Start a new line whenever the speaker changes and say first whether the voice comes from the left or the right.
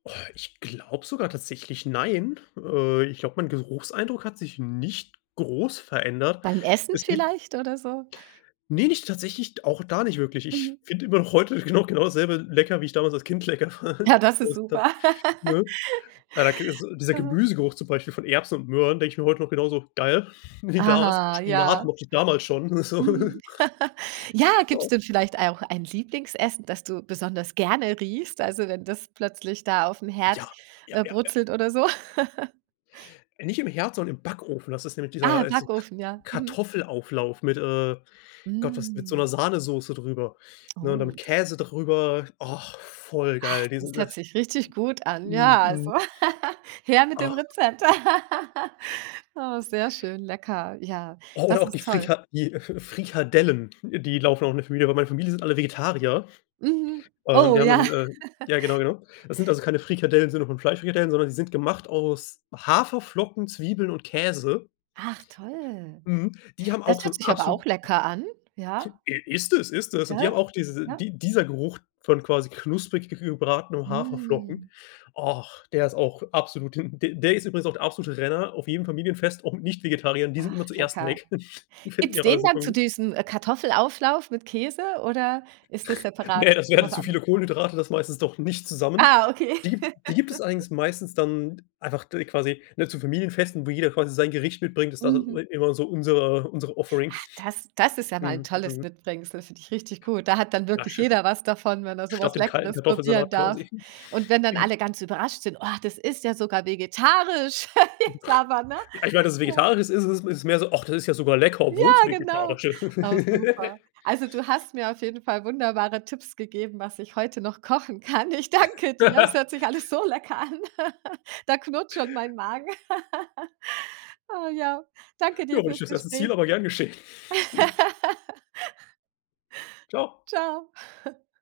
left: Oh, ich glaube sogar tatsächlich nein, äh, ich glaube, mein Geruchseindruck hat sich nicht groß verändert.
right: Beim Essen
left: Es gibt
right: vielleicht oder so.
left: Ne, nicht tatsächlich, auch da nicht wirklich. Ich
right: Mhm.
left: finde immer noch heute genau genau dasselbe lecker, wie ich damals als Kind lecker fand.,
right: Ja, das ist super.
left: [unintelligible] ne? Ah, da k s also, dieser
right: Aha.
left: Gemüsegeruch zum Beispiel von Erbsen und Möhren denke ich mir heute noch genauso: „Geil”, wie damals auch
right: Aha,
left: Spinat
right: ja.
left: mochte ich damals schon so.
right: Mhm. Ja, gibt's
left: Ja.
right: denn vielleicht auch ein Lieblingsessen, das du besonders gerne riechst, also, wenn das plötzlich da aufm Herd,
left: Ja, ja,
right: äh,
left: ja, ja.
right: brutzelt oder so?
left: Nicht im Herd, sondern im Backofen, das ist nämlich dieser
right: Ah,
left: heißt so
right: Backofen, ja, mhm.
left: Kartoffelauflauf mit, äh Gott, was mit so
right: Mm.
left: 'ner Sahnesoße drüber, ne, oder
right: Oh.
left: mit Käse drüber. Ach, voll
right: Ach,
left: geil.
right: das
left: Diese
right: hört
left: das
right: sich richtig gut an. Ja, also
left: Mhm.
right: her mit dem
left: Ach.
right: Rezept. Oh, sehr schön, lecker. Ja,
left: Oh, oder
right: das
left: auch die
right: ist toll.
left: Frika die Frikadellen, die laufen auch in der Familie, aber in meiner Familie sind alle Vegetarier,
right: Mhm.
left: äh, und
right: Oh
left: die
right: ja.
left: anderen äh, ja, genau, genau. Das sind also keine Frikadellen im Sinne von Fleischfrikadellen, sondern die sind gemacht aus Haferflocken, Zwiebeln und Käse.
right: Ach toll.
left: Mhm. Die haben
right: Das
left: auch so
right: hört
left: 'n
right: sich aber
left: abso
right: auch lecker an. Ja.
left: I ist es, ist es und die haben
right: Gell,
left: auch diese
right: ne?
left: die dieser Geruch von quasi knusprig g gebratenen
right: Mm.
left: Haferflocken. Och, der ist auch absolut him d der ist übrigens auch der absolute Renner auf jedem Familienfest, auch Nicht-Vegetarier, und die sind
right: Ach,
left: immer zuerst
right: lecker.
left: weg. Finden
right: Gibt's
left: die alle auch
right: den dann
left: super
right: zu
left: gut.
right: diesem Kartoffelauflauf mit Käse oder ist das separat
left: Ne, das
right: zu
left: wären
right: was
left: zu viele
right: anderem?
left: Kohlenhydrate, das meistens doch nicht zusammen.
right: Ah, okay.
left: Die gibt's die gibt es allerdings meistens dann einfach d quasi, ne, zu Familienfesten, wo jeder quasi sein Gericht mitbringt ist da,
right: Mhm.
left: äh, immer so unsere unsere Offering.
right: Ach, das das ist ja mal 'n
left: Mhm.
right: tolles
left: Mhm.
right: Mitbringsel, finde ich richtig gut, da hat dann
left: Ja,
right: wirklich
left: schön.
right: jeder was davon, wenn er so was
left: Statt dem kalten
right: Leckeres probieren
left: Kartoffelsalat
right: darf,
left: quasi.
right: und wenn dann
left: Mhm.
right: alle ganz überrascht sind: „Oh, das ist ja sogar vegetarisch.“ [unintelligible] ne?
left: Ja, ich meine, dass es
right: Ja.
left: vegetarisch ist is is ist mehr so: „Ach, das ist ja sogar lecker,
right: Ja,
left: obwohl's
right: genau.
left: vegetarisch ist.“
right: Oh, super. Also, du hast mir auf jeden Fall wunderbare Tipps gegeben, was ich heute noch kochen kann, ich danke dir. Es hört sich alles so lecker an. Da knurrt schon mein Magen. Oh ja, danke
left: Ja,
right: dir
left: war nicht
right: fürs
left: das erste Ziel
right: Gespräch.
left: aber gern geschehen. Tschau.
right: Tschau.